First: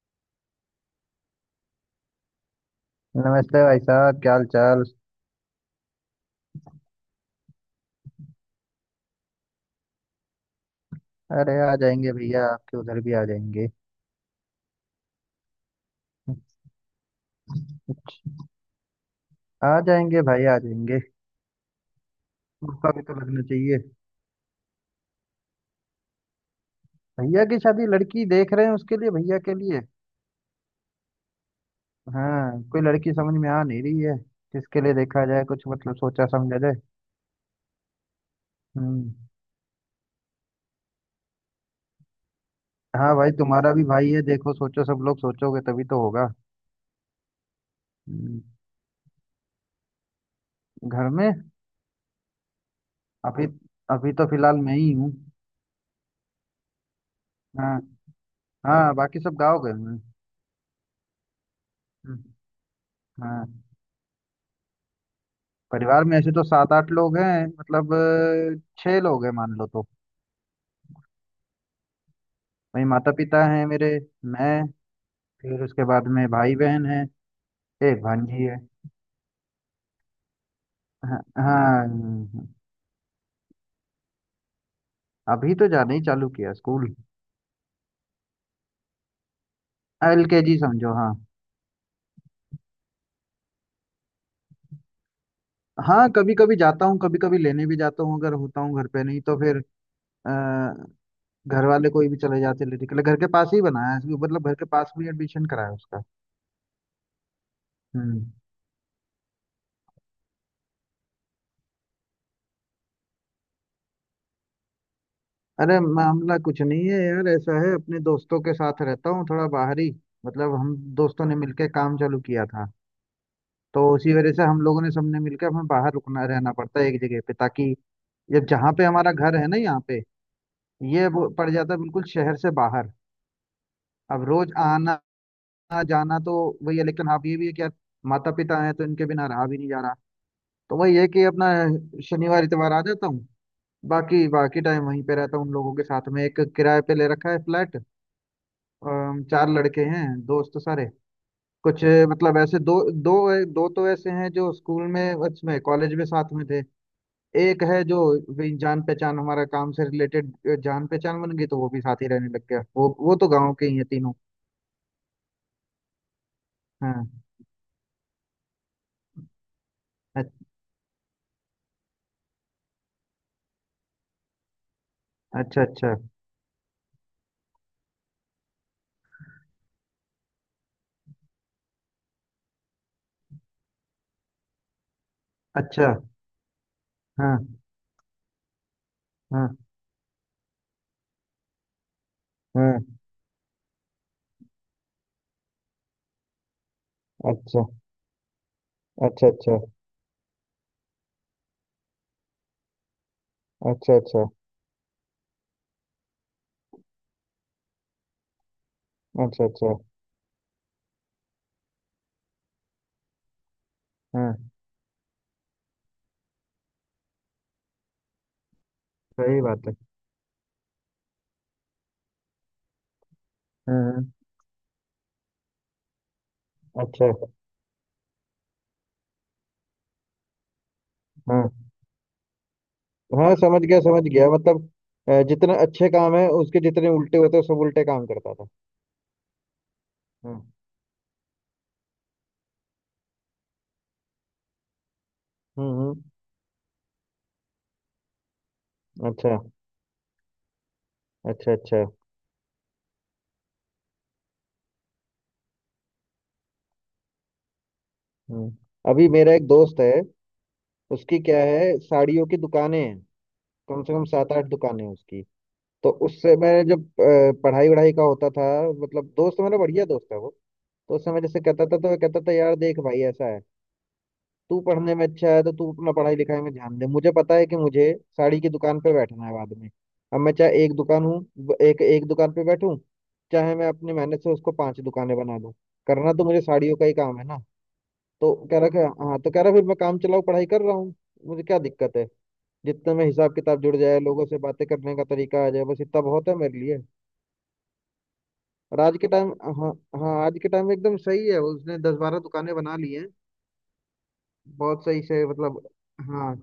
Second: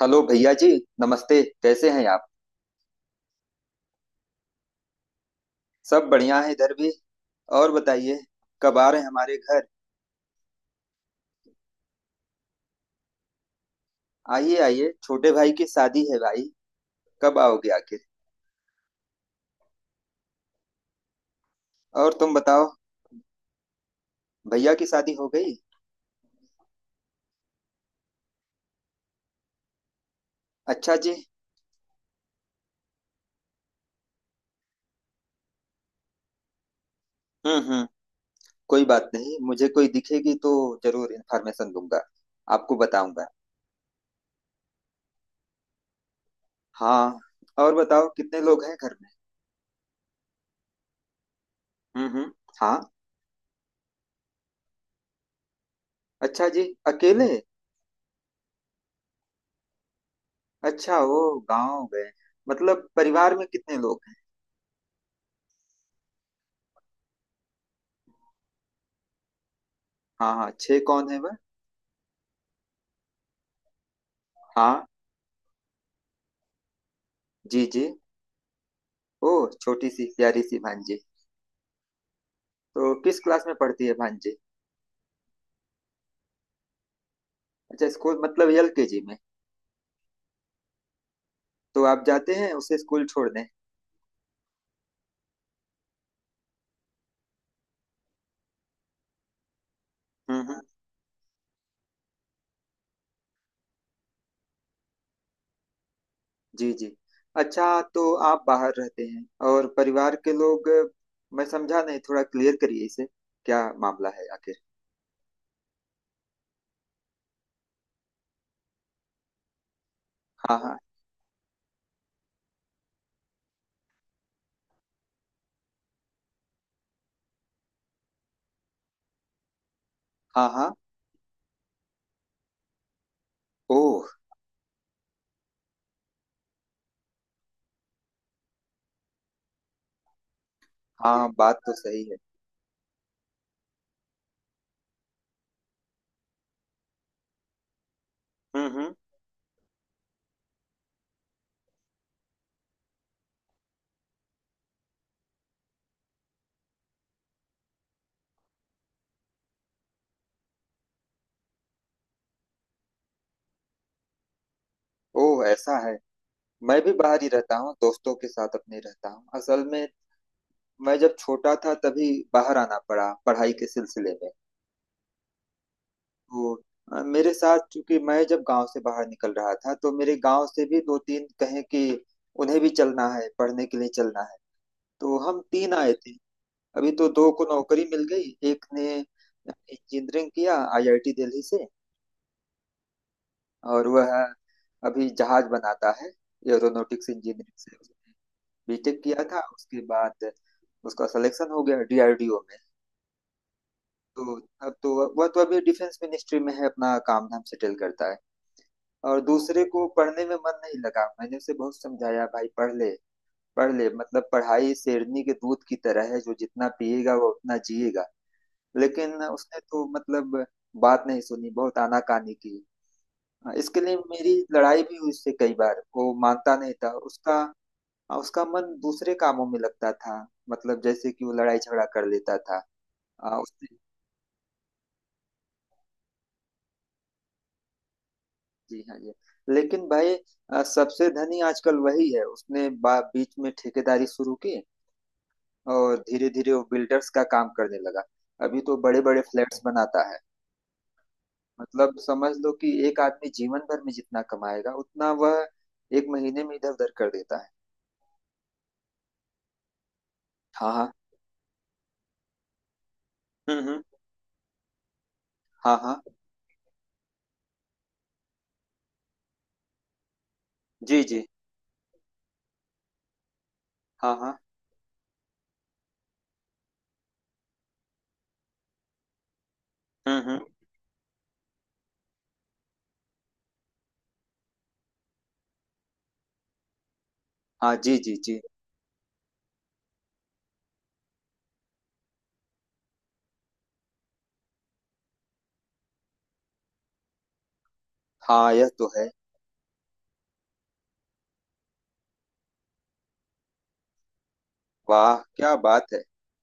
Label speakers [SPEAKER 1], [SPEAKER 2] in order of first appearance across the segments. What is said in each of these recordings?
[SPEAKER 1] Hello भैया जी। नमस्ते, कैसे हैं आप?
[SPEAKER 2] नमस्ते भाई साहब, क्या हाल चाल।
[SPEAKER 1] सब बढ़िया है, इधर भी। और बताइए, कब आ रहे हैं हमारे घर?
[SPEAKER 2] अरे आ जाएंगे भैया, आपके उधर भी आ जाएंगे।
[SPEAKER 1] आइए आइए, छोटे भाई की शादी है भाई। कब आओगे आखिर?
[SPEAKER 2] आ जाएंगे भाई, आ जाएंगे।
[SPEAKER 1] और तुम बताओ।
[SPEAKER 2] मौका भी तो लगना चाहिए।
[SPEAKER 1] भैया की शादी हो गई?
[SPEAKER 2] भैया की शादी, लड़की देख रहे हैं उसके लिए, भैया के लिए।
[SPEAKER 1] अच्छा जी।
[SPEAKER 2] हाँ, कोई लड़की समझ में आ नहीं रही है। किसके लिए देखा जाए, कुछ मतलब सोचा समझा जाए।
[SPEAKER 1] हम्म। कोई बात
[SPEAKER 2] हम्म।
[SPEAKER 1] नहीं, मुझे कोई दिखेगी तो जरूर इन्फॉर्मेशन दूंगा, आपको
[SPEAKER 2] हाँ
[SPEAKER 1] बताऊंगा।
[SPEAKER 2] भाई, तुम्हारा भी भाई है, देखो सोचो, सब लोग सोचोगे तभी तो होगा।
[SPEAKER 1] हाँ। और बताओ, कितने
[SPEAKER 2] हम्म,
[SPEAKER 1] लोग हैं घर में?
[SPEAKER 2] घर में।
[SPEAKER 1] हम्म। हाँ।
[SPEAKER 2] अभी, अभी तो फिलहाल मैं ही हूँ।
[SPEAKER 1] अच्छा जी। अकेले?
[SPEAKER 2] हाँ। हाँ, बाकी सब गाँव गए हुए हैं।
[SPEAKER 1] अच्छा, वो गाँव गए?
[SPEAKER 2] हम्म,
[SPEAKER 1] मतलब परिवार में
[SPEAKER 2] हाँ,
[SPEAKER 1] कितने लोग हैं?
[SPEAKER 2] परिवार में ऐसे तो सात आठ लोग हैं, मतलब छह लोग हैं मान लो तो।
[SPEAKER 1] हाँ हाँ, छह कौन है वह?
[SPEAKER 2] वही माता पिता हैं मेरे, मैं,
[SPEAKER 1] हाँ।
[SPEAKER 2] फिर उसके बाद में भाई बहन है।
[SPEAKER 1] जी जी।
[SPEAKER 2] एक भांजी है।
[SPEAKER 1] ओह, छोटी सी प्यारी सी भांजी।
[SPEAKER 2] हाँ। हाँ,
[SPEAKER 1] तो किस क्लास में पढ़ती है भांजी?
[SPEAKER 2] अभी तो जाना ही चालू किया स्कूल।
[SPEAKER 1] अच्छा, स्कूल मतलब एलकेजी में?
[SPEAKER 2] एलकेजी समझो, हाँ।
[SPEAKER 1] तो आप जाते हैं उसे स्कूल छोड़ने?
[SPEAKER 2] हाँ, कभी कभी जाता हूँ, कभी कभी लेने भी जाता हूँ, अगर होता हूँ घर पे, नहीं तो फिर
[SPEAKER 1] हम्म।
[SPEAKER 2] अ, घर वाले कोई भी चले जाते लेने के लिए, घर के पास ही बनाया है, मतलब घर के पास में एडमिशन कराया उसका।
[SPEAKER 1] जी जी। अच्छा। तो
[SPEAKER 2] हम्म
[SPEAKER 1] आप बाहर रहते हैं और परिवार के लोग? मैं समझा नहीं, थोड़ा क्लियर करिए इसे। क्या मामला है आखिर?
[SPEAKER 2] अरे मामला कुछ नहीं है यार, ऐसा है अपने दोस्तों के साथ रहता हूँ थोड़ा बाहरी। मतलब
[SPEAKER 1] हाँ
[SPEAKER 2] हम
[SPEAKER 1] हाँ।
[SPEAKER 2] दोस्तों ने मिलके काम चालू किया था। तो उसी वजह से हम लोगों ने सबने मिलकर हमें बाहर रुकना रहना पड़ता है एक जगह पे, ताकि जब जहाँ पे हमारा घर है ना यहाँ पे,
[SPEAKER 1] हाँ हाँ।
[SPEAKER 2] ये वो पड़ जाता है बिल्कुल शहर से बाहर।
[SPEAKER 1] ओह।
[SPEAKER 2] अब रोज आना जाना तो वही है, लेकिन आप ये भी है कि यार माता पिता हैं, तो इनके बिना रहा भी नहीं जा रहा। तो वही है कि
[SPEAKER 1] हाँ,
[SPEAKER 2] अपना
[SPEAKER 1] बात तो सही है।
[SPEAKER 2] शनिवार इतवार आ जाता हूँ। बाकी बाकी टाइम वहीं पे रहता हूँ उन लोगों के साथ में, एक किराए पे ले रखा है फ्लैट।
[SPEAKER 1] हम्म।
[SPEAKER 2] चार लड़के हैं दोस्त सारे। कुछ मतलब ऐसे दो दो दो तो ऐसे हैं जो स्कूल में, उसमें कॉलेज में साथ में थे। एक है जो वही जान पहचान हमारा काम से रिलेटेड, जान पहचान बन गई तो वो भी साथ ही रहने लग गया। वो तो गांव के ही है तीनों।
[SPEAKER 1] ओह, ऐसा है। मैं भी
[SPEAKER 2] हाँ।
[SPEAKER 1] बाहर ही रहता हूँ, दोस्तों के साथ अपने रहता हूँ असल में।
[SPEAKER 2] अ-
[SPEAKER 1] मैं जब छोटा था तभी बाहर आना पड़ा पढ़ाई के सिलसिले में।
[SPEAKER 2] अच्छा, अच्छा,
[SPEAKER 1] वो मेरे साथ, चूंकि मैं जब गांव से बाहर निकल रहा था, तो मेरे गांव से भी दो तीन, कहें कि उन्हें भी चलना है, पढ़ने के लिए चलना है, तो हम तीन आए
[SPEAKER 2] अच्छा।
[SPEAKER 1] थे। अभी तो दो
[SPEAKER 2] हाँ,
[SPEAKER 1] को नौकरी मिल गई, एक ने
[SPEAKER 2] हाँ,
[SPEAKER 1] इंजीनियरिंग किया आईआईटी दिल्ली से,
[SPEAKER 2] हाँ।
[SPEAKER 1] और वह अभी जहाज बनाता है। एरोनॉटिक्स इंजीनियरिंग
[SPEAKER 2] अच्छा,
[SPEAKER 1] से उसने बीटेक किया
[SPEAKER 2] अच्छा,
[SPEAKER 1] था,
[SPEAKER 2] अच्छा।
[SPEAKER 1] उसके बाद उसका सिलेक्शन हो गया डीआरडीओ में।
[SPEAKER 2] अच्छा, अच्छा,
[SPEAKER 1] तो अब तो वह तो अभी डिफेंस मिनिस्ट्री में है, अपना काम धाम सेटल करता है। और
[SPEAKER 2] अच्छा,
[SPEAKER 1] दूसरे
[SPEAKER 2] अच्छा।
[SPEAKER 1] को पढ़ने में मन नहीं लगा। मैंने उसे बहुत समझाया, भाई पढ़ ले, पढ़ ले, मतलब
[SPEAKER 2] हाँ।
[SPEAKER 1] पढ़ाई शेरनी के दूध की तरह है, जो जितना पिएगा वो उतना जिएगा। लेकिन
[SPEAKER 2] सही
[SPEAKER 1] उसने
[SPEAKER 2] बात है।
[SPEAKER 1] तो मतलब बात नहीं सुनी, बहुत आनाकानी की।
[SPEAKER 2] हाँ,
[SPEAKER 1] इसके लिए
[SPEAKER 2] हाँ,
[SPEAKER 1] मेरी लड़ाई भी हुई उससे कई बार, वो मानता नहीं था
[SPEAKER 2] अच्छा।
[SPEAKER 1] उसका। उसका मन दूसरे कामों में लगता था, मतलब जैसे कि वो
[SPEAKER 2] हाँ,
[SPEAKER 1] लड़ाई झगड़ा कर लेता था।
[SPEAKER 2] हाँ,
[SPEAKER 1] उसने...
[SPEAKER 2] समझ गया मतलब। जितने अच्छे काम है उसके, जितने उल्टे होते हैं सब उल्टे काम करता था।
[SPEAKER 1] जी हाँ जी। लेकिन भाई,
[SPEAKER 2] हम्म,
[SPEAKER 1] सबसे धनी आजकल वही है। उसने बीच में ठेकेदारी शुरू की,
[SPEAKER 2] हम्म,
[SPEAKER 1] और धीरे धीरे वो बिल्डर्स का काम करने लगा। अभी तो बड़े बड़े
[SPEAKER 2] अच्छा,
[SPEAKER 1] फ्लैट्स बनाता है।
[SPEAKER 2] अच्छा, अच्छा।
[SPEAKER 1] मतलब समझ लो कि एक आदमी जीवन भर में जितना कमाएगा, उतना वह एक महीने में इधर उधर कर देता है।
[SPEAKER 2] हम्म अभी मेरा एक दोस्त है,
[SPEAKER 1] हाँ हाँ।
[SPEAKER 2] उसकी क्या है, साड़ियों की दुकानें हैं।
[SPEAKER 1] हम्म।
[SPEAKER 2] कम से कम सात आठ दुकानें हैं उसकी।
[SPEAKER 1] हाँ
[SPEAKER 2] तो
[SPEAKER 1] हाँ।
[SPEAKER 2] उससे मैं, जब पढ़ाई वढ़ाई का होता था, मतलब दोस्त, मेरा बढ़िया दोस्त है वो, तो
[SPEAKER 1] जी
[SPEAKER 2] उस समय
[SPEAKER 1] जी।
[SPEAKER 2] जैसे कहता था तो मैं कहता था, यार देख भाई, ऐसा है,
[SPEAKER 1] हाँ हाँ।
[SPEAKER 2] तू पढ़ने में अच्छा है तो तू अपना पढ़ाई लिखाई में ध्यान दे। मुझे पता है कि मुझे साड़ी की दुकान पे बैठना है बाद में। अब मैं
[SPEAKER 1] हम्म।
[SPEAKER 2] चाहे एक दुकान हूँ, एक एक दुकान पे बैठूं, चाहे मैं अपनी मेहनत से उसको पांच दुकानें बना दूं, करना तो मुझे साड़ियों का ही काम है ना।
[SPEAKER 1] हाँ। जी जी
[SPEAKER 2] तो
[SPEAKER 1] जी।
[SPEAKER 2] कह रहा कि हाँ। तो कह रहा, फिर मैं काम चलाऊ पढ़ाई कर रहा हूँ, मुझे क्या दिक्कत है, जितने में हिसाब किताब जुड़ जाए, लोगों से बातें करने का तरीका आ जाए, बस इतना बहुत है मेरे लिए।
[SPEAKER 1] हाँ, यह
[SPEAKER 2] और
[SPEAKER 1] तो
[SPEAKER 2] आज
[SPEAKER 1] है।
[SPEAKER 2] के टाइम, हाँ, हाँ, आज के टाइम में एकदम सही है, उसने 10-12 दुकानें बना ली हैं, बहुत सही
[SPEAKER 1] वाह,
[SPEAKER 2] से,
[SPEAKER 1] क्या
[SPEAKER 2] मतलब।
[SPEAKER 1] बात है।
[SPEAKER 2] हाँ,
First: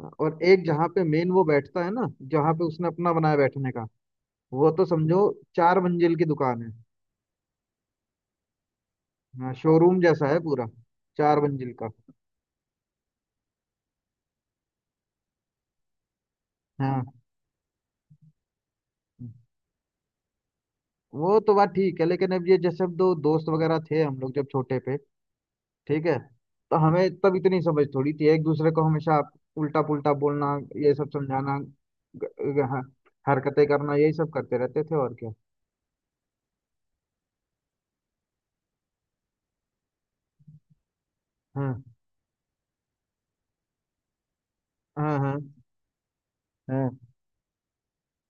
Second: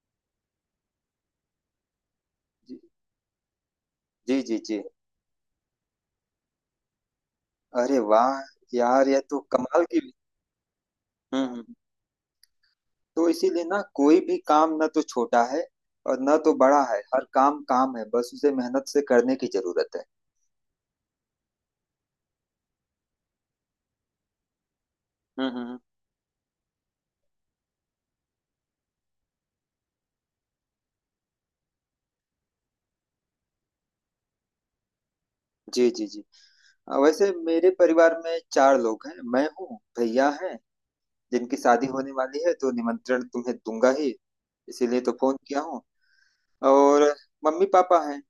[SPEAKER 2] हाँ, और एक जहाँ पे मेन वो बैठता है ना, जहाँ पे
[SPEAKER 1] जी
[SPEAKER 2] उसने अपना बनाया बैठने का,
[SPEAKER 1] जी जी
[SPEAKER 2] वो
[SPEAKER 1] जी।
[SPEAKER 2] तो समझो चार मंजिल की दुकान है।
[SPEAKER 1] अरे वाह, यार यह तो
[SPEAKER 2] हाँ,
[SPEAKER 1] कमाल
[SPEAKER 2] शोरूम
[SPEAKER 1] की।
[SPEAKER 2] जैसा है पूरा, चार
[SPEAKER 1] हम्म
[SPEAKER 2] मंजिल
[SPEAKER 1] हम्म।
[SPEAKER 2] का।
[SPEAKER 1] तो इसीलिए ना, कोई भी काम ना तो छोटा है और ना तो बड़ा है।
[SPEAKER 2] हाँ,
[SPEAKER 1] हर काम काम है, बस उसे मेहनत से करने की जरूरत है।
[SPEAKER 2] वो तो बात ठीक है, लेकिन अब ये जैसे अब दो दोस्त वगैरह थे हम लोग जब छोटे पे,
[SPEAKER 1] हम्म हम्म, हम्म।
[SPEAKER 2] ठीक है, तो हमें तब इतनी समझ थोड़ी थी, एक दूसरे को हमेशा उल्टा पुल्टा बोलना, ये सब समझाना ग, ग, हाँ, हरकतें करना यही सब करते रहते थे और क्या।
[SPEAKER 1] जी जी जी। वैसे मेरे परिवार में चार लोग हैं। मैं हूँ, भैया हैं, जिनकी
[SPEAKER 2] हाँ,
[SPEAKER 1] शादी होने वाली है, तो निमंत्रण तुम्हें दूंगा ही, इसीलिए तो
[SPEAKER 2] हाँ, हाँ,
[SPEAKER 1] फोन किया हूँ।
[SPEAKER 2] हाँ,
[SPEAKER 1] और मम्मी पापा हैं।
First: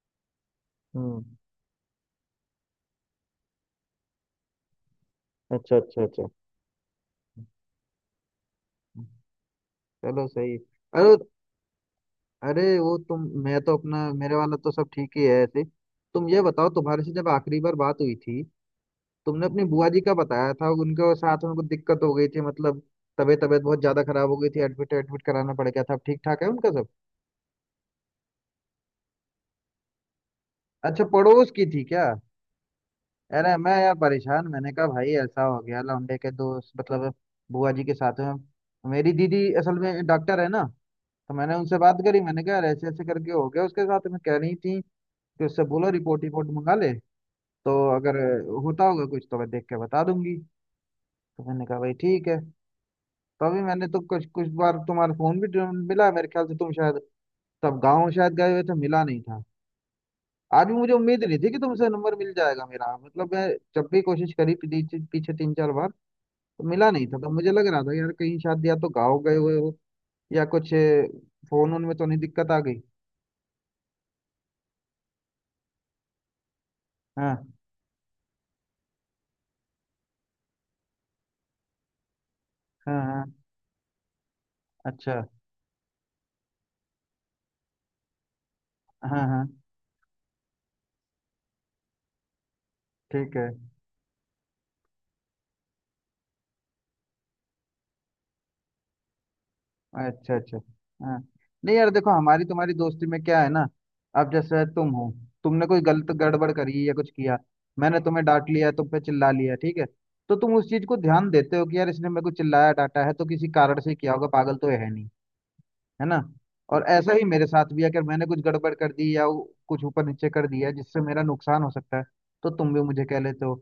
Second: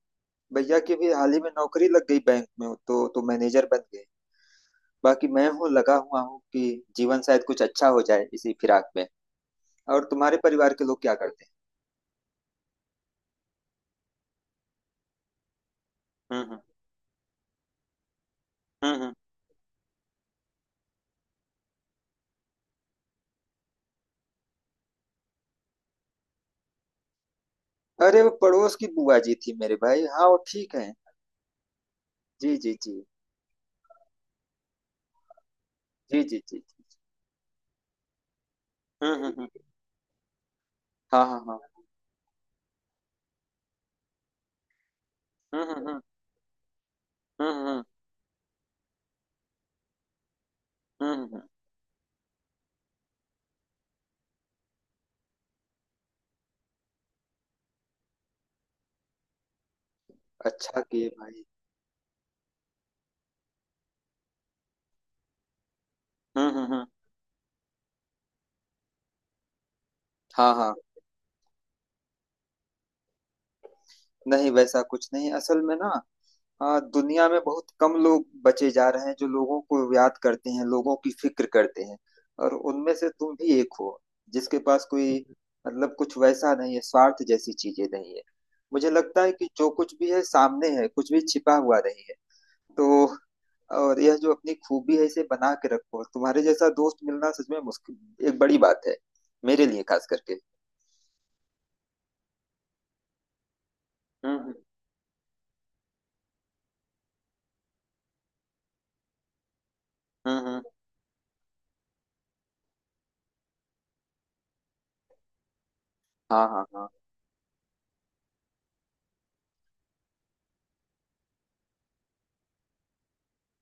[SPEAKER 1] भैया की भी
[SPEAKER 2] हम्म,
[SPEAKER 1] हाल ही में नौकरी लग गई बैंक में, तो मैनेजर बन गए। बाकी मैं हूँ,
[SPEAKER 2] अच्छा,
[SPEAKER 1] लगा
[SPEAKER 2] अच्छा,
[SPEAKER 1] हुआ
[SPEAKER 2] अच्छा।
[SPEAKER 1] हूँ कि जीवन शायद कुछ अच्छा हो जाए इसी फिराक में। और
[SPEAKER 2] चलो
[SPEAKER 1] तुम्हारे
[SPEAKER 2] सही है।
[SPEAKER 1] परिवार के लोग क्या
[SPEAKER 2] अरे,
[SPEAKER 1] करते हैं?
[SPEAKER 2] अरे वो तुम, मैं तो अपना, मेरे वाला तो सब ठीक ही है ऐसे। तुम ये
[SPEAKER 1] हम्म।
[SPEAKER 2] बताओ, तुम्हारे से जब आखिरी बार बात हुई थी
[SPEAKER 1] हम्म हम्म।
[SPEAKER 2] तुमने अपनी बुआ जी का बताया था, उनके साथ में कुछ दिक्कत हो गई थी, मतलब तबीयत तबीयत बहुत ज्यादा खराब हो गई थी, एडमिट एडमिट कराना पड़ गया था, अब ठीक ठाक है उनका सब।
[SPEAKER 1] अरे, वो पड़ोस की बुआ जी थी मेरे भाई। हाँ वो ठीक है।
[SPEAKER 2] अच्छा, पड़ोस की थी क्या।
[SPEAKER 1] जी जी जी।
[SPEAKER 2] अरे मैं यार परेशान, मैंने कहा भाई ऐसा हो गया लौंडे
[SPEAKER 1] जी
[SPEAKER 2] के
[SPEAKER 1] जी जी
[SPEAKER 2] दोस्त,
[SPEAKER 1] जी।
[SPEAKER 2] मतलब बुआ जी के साथ में, मेरी दीदी
[SPEAKER 1] हम्म।
[SPEAKER 2] असल में डॉक्टर है ना,
[SPEAKER 1] हाँ
[SPEAKER 2] तो
[SPEAKER 1] हाँ
[SPEAKER 2] मैंने
[SPEAKER 1] हाँ।
[SPEAKER 2] उनसे बात करी, मैंने कहा, यार ऐसे ऐसे करके हो गया उसके साथ में, कह रही थी कि उससे बोलो
[SPEAKER 1] हम्म।
[SPEAKER 2] रिपोर्ट रिपोर्ट मंगा ले, तो
[SPEAKER 1] हम्म।
[SPEAKER 2] अगर होता होगा कुछ तो मैं देख के बता दूंगी।
[SPEAKER 1] हम्म।
[SPEAKER 2] तो मैंने कहा भाई ठीक है। तो अभी मैंने तो कुछ कुछ बार तुम्हारा फोन भी मिला, मेरे ख्याल से तुम शायद तब गाँव शायद गए हुए थे, मिला नहीं था। आज भी
[SPEAKER 1] अच्छा
[SPEAKER 2] मुझे
[SPEAKER 1] किए
[SPEAKER 2] उम्मीद नहीं
[SPEAKER 1] भाई।
[SPEAKER 2] थी कि तुमसे नंबर मिल जाएगा, मेरा मतलब मैं जब भी कोशिश करी पीछे पीछे 3-4 बार, तो
[SPEAKER 1] हम्म।
[SPEAKER 2] मिला नहीं था। तो मुझे लग रहा था यार कहीं शायद या तो गाँव गए हुए हो या
[SPEAKER 1] हाँ
[SPEAKER 2] कुछ
[SPEAKER 1] हाँ।
[SPEAKER 2] फोन उनमें तो नहीं दिक्कत आ गई।
[SPEAKER 1] नहीं, वैसा कुछ नहीं, असल में ना, दुनिया में
[SPEAKER 2] हाँ,
[SPEAKER 1] बहुत कम लोग बचे जा रहे हैं जो लोगों को याद करते हैं, लोगों की फिक्र करते हैं। और उनमें
[SPEAKER 2] हाँ,
[SPEAKER 1] से
[SPEAKER 2] हाँ,
[SPEAKER 1] तुम भी एक हो, जिसके पास कोई
[SPEAKER 2] अच्छा।
[SPEAKER 1] मतलब कुछ वैसा नहीं है, स्वार्थ जैसी चीजें नहीं है। मुझे
[SPEAKER 2] हाँ,
[SPEAKER 1] लगता है
[SPEAKER 2] हाँ,
[SPEAKER 1] कि जो कुछ भी है सामने है, कुछ भी छिपा हुआ नहीं है। तो
[SPEAKER 2] ठीक है।
[SPEAKER 1] और यह जो अपनी खूबी है, इसे बना के रखो। तुम्हारे जैसा दोस्त मिलना सच में मुश्किल, एक बड़ी बात है मेरे लिए, खास
[SPEAKER 2] अच्छा,
[SPEAKER 1] करके।
[SPEAKER 2] अच्छा। हाँ, नहीं यार देखो, हमारी तुम्हारी दोस्ती में क्या है ना, अब
[SPEAKER 1] हम्म
[SPEAKER 2] जैसे तुम हो, तुमने कोई गलत गड़बड़ करी या कुछ किया, मैंने तुम्हें डांट लिया, तुम पे चिल्ला लिया, ठीक है,
[SPEAKER 1] हम्म।
[SPEAKER 2] तो तुम
[SPEAKER 1] हम्म।
[SPEAKER 2] उस चीज को ध्यान देते हो कि यार इसने मेरे को चिल्लाया डांटा है तो किसी कारण से किया होगा, पागल तो है नहीं, है ना।
[SPEAKER 1] हाँ हाँ।
[SPEAKER 2] और
[SPEAKER 1] हाँ
[SPEAKER 2] ऐसा ही मेरे साथ भी है, अगर मैंने कुछ गड़बड़ कर दी या वो कुछ ऊपर नीचे कर दिया जिससे मेरा नुकसान हो सकता है, तो तुम भी मुझे कह लेते हो।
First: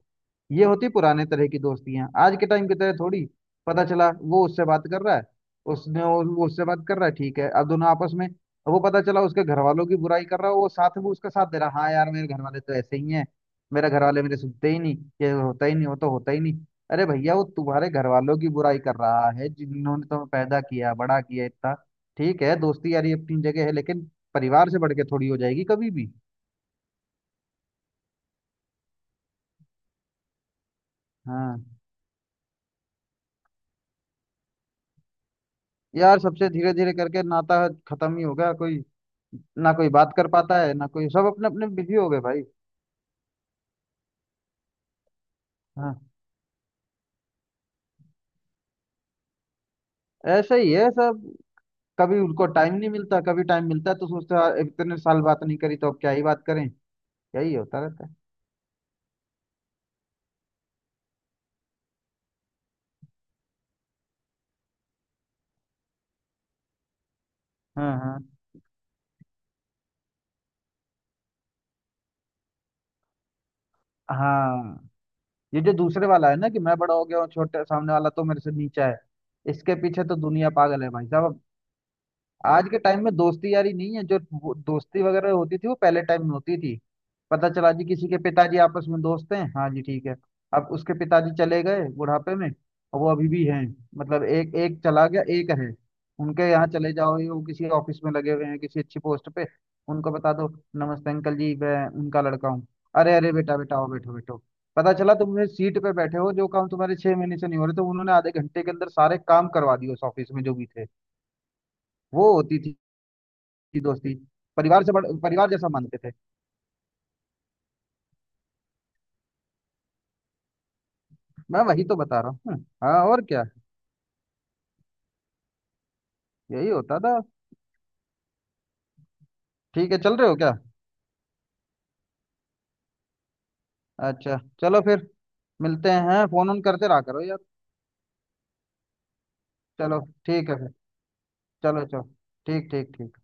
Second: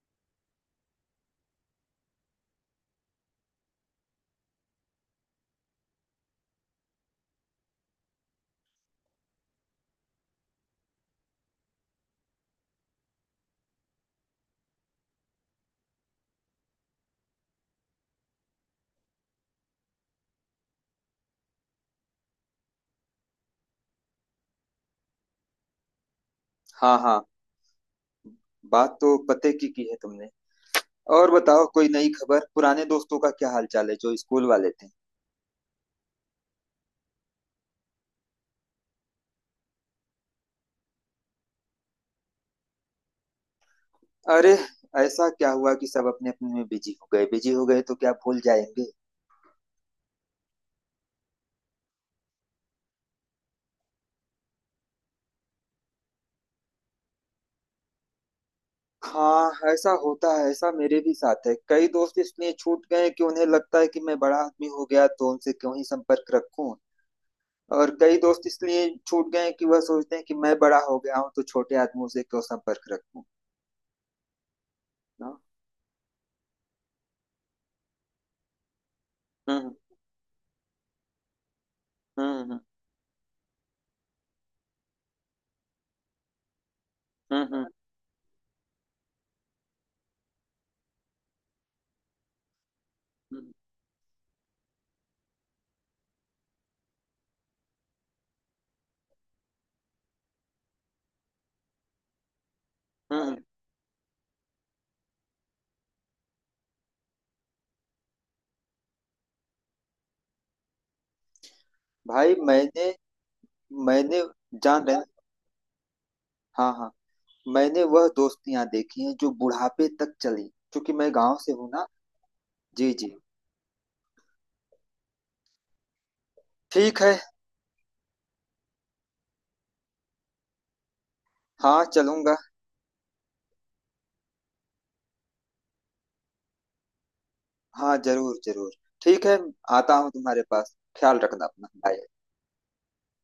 [SPEAKER 2] ये होती पुराने तरह की दोस्तियां, आज के टाइम की तरह थोड़ी पता चला वो उससे बात कर रहा है, उसने वो उससे बात कर रहा है, ठीक है, अब दोनों आपस में, वो पता चला उसके घर वालों की बुराई कर रहा है, वो साथ में उसका साथ दे रहा है, हाँ यार मेरे घर वाले तो ऐसे ही हैं, मेरे घर वाले मेरे सुनते ही नहीं, ये होता ही नहीं वो तो होता ही नहीं। अरे भैया, वो तुम्हारे घर वालों की बुराई कर रहा है जिन्होंने तुम्हें पैदा किया बड़ा किया इतना, ठीक है, दोस्ती यारी अपनी जगह है लेकिन परिवार से बढ़ के थोड़ी हो जाएगी कभी भी।
[SPEAKER 1] हाँ। हाँ, बात तो पते की है तुमने। और
[SPEAKER 2] हाँ,
[SPEAKER 1] बताओ, कोई नई खबर, पुराने दोस्तों का क्या हाल चाल है, जो स्कूल वाले थे?
[SPEAKER 2] यार सबसे धीरे धीरे करके नाता खत्म ही हो गया, कोई ना कोई बात कर पाता है ना कोई, सब अपने अपने बिजी हो गए भाई।
[SPEAKER 1] अरे, ऐसा क्या हुआ कि
[SPEAKER 2] हाँ,
[SPEAKER 1] सब अपने अपने में बिजी हो गए? बिजी हो गए तो क्या भूल जाएंगे?
[SPEAKER 2] ऐसे ही है सब, कभी उनको टाइम नहीं मिलता, कभी टाइम मिलता है तो सोचते हैं, यार, इतने साल बात नहीं करी तो अब क्या ही बात करें। यही होता रहता है।
[SPEAKER 1] हाँ, ऐसा होता है, ऐसा मेरे भी साथ है। कई दोस्त इसलिए छूट गए कि उन्हें लगता है कि मैं बड़ा आदमी हो गया तो उनसे क्यों ही संपर्क रखूं। और
[SPEAKER 2] हाँ,
[SPEAKER 1] कई
[SPEAKER 2] हाँ,
[SPEAKER 1] दोस्त इसलिए छूट गए हैं कि वह सोचते हैं कि मैं बड़ा हो गया हूँ तो छोटे आदमियों से क्यों संपर्क रखूं।
[SPEAKER 2] हाँ।
[SPEAKER 1] ना।
[SPEAKER 2] ये जो दूसरे वाला है ना कि मैं बड़ा हो गया हूँ, छोटे सामने वाला तो मेरे से नीचा है,
[SPEAKER 1] हम्म।
[SPEAKER 2] इसके पीछे तो दुनिया पागल है भाई साहब।
[SPEAKER 1] हम्म।
[SPEAKER 2] आज के टाइम में दोस्ती यारी नहीं है जो, वो दोस्ती वगैरह होती थी वो पहले टाइम में होती थी। पता
[SPEAKER 1] हम्म
[SPEAKER 2] चला जी किसी के पिताजी आपस में दोस्त हैं, हाँ जी ठीक है, अब उसके पिताजी चले गए बुढ़ापे में और वो अभी भी
[SPEAKER 1] हम्म।
[SPEAKER 2] हैं। मतलब एक एक चला गया एक है, उनके यहाँ चले जाओ, ये वो किसी ऑफिस में लगे हुए हैं किसी अच्छी पोस्ट पे, उनको बता दो, नमस्ते अंकल जी, मैं उनका लड़का हूँ। अरे अरे
[SPEAKER 1] हम्म।
[SPEAKER 2] बेटा, बेटा आओ, बैठो बैठो। पता चला तुम सीट पे बैठे हो, जो काम तुम्हारे 6 महीने से नहीं हो रहे, तो उन्होंने आधे घंटे के अंदर सारे काम करवा दिए उस ऑफिस में जो भी थे। वो
[SPEAKER 1] भाई
[SPEAKER 2] होती थी
[SPEAKER 1] मैंने...
[SPEAKER 2] की दोस्ती,
[SPEAKER 1] मैंने जान
[SPEAKER 2] परिवार से
[SPEAKER 1] रहे।
[SPEAKER 2] परिवार जैसा मानते थे।
[SPEAKER 1] हाँ हाँ। मैंने वह दोस्तियां देखी हैं जो बुढ़ापे तक चली, क्योंकि मैं गांव से
[SPEAKER 2] मैं
[SPEAKER 1] हूं
[SPEAKER 2] वही
[SPEAKER 1] ना।
[SPEAKER 2] तो बता रहा हूँ,
[SPEAKER 1] जी
[SPEAKER 2] हाँ
[SPEAKER 1] जी।
[SPEAKER 2] और क्या। यही होता
[SPEAKER 1] ठीक है।
[SPEAKER 2] था। ठीक है, चल रहे हो क्या।
[SPEAKER 1] हाँ चलूंगा।
[SPEAKER 2] अच्छा चलो फिर, मिलते हैं, फोन ऑन करते रहा करो यार।
[SPEAKER 1] हाँ जरूर जरूर। ठीक है। आता
[SPEAKER 2] चलो
[SPEAKER 1] हूँ तुम्हारे
[SPEAKER 2] ठीक है फिर,
[SPEAKER 1] पास, ख्याल रखना अपना।
[SPEAKER 2] चलो चलो,
[SPEAKER 1] बाय।
[SPEAKER 2] ठीक ठीक ठीक।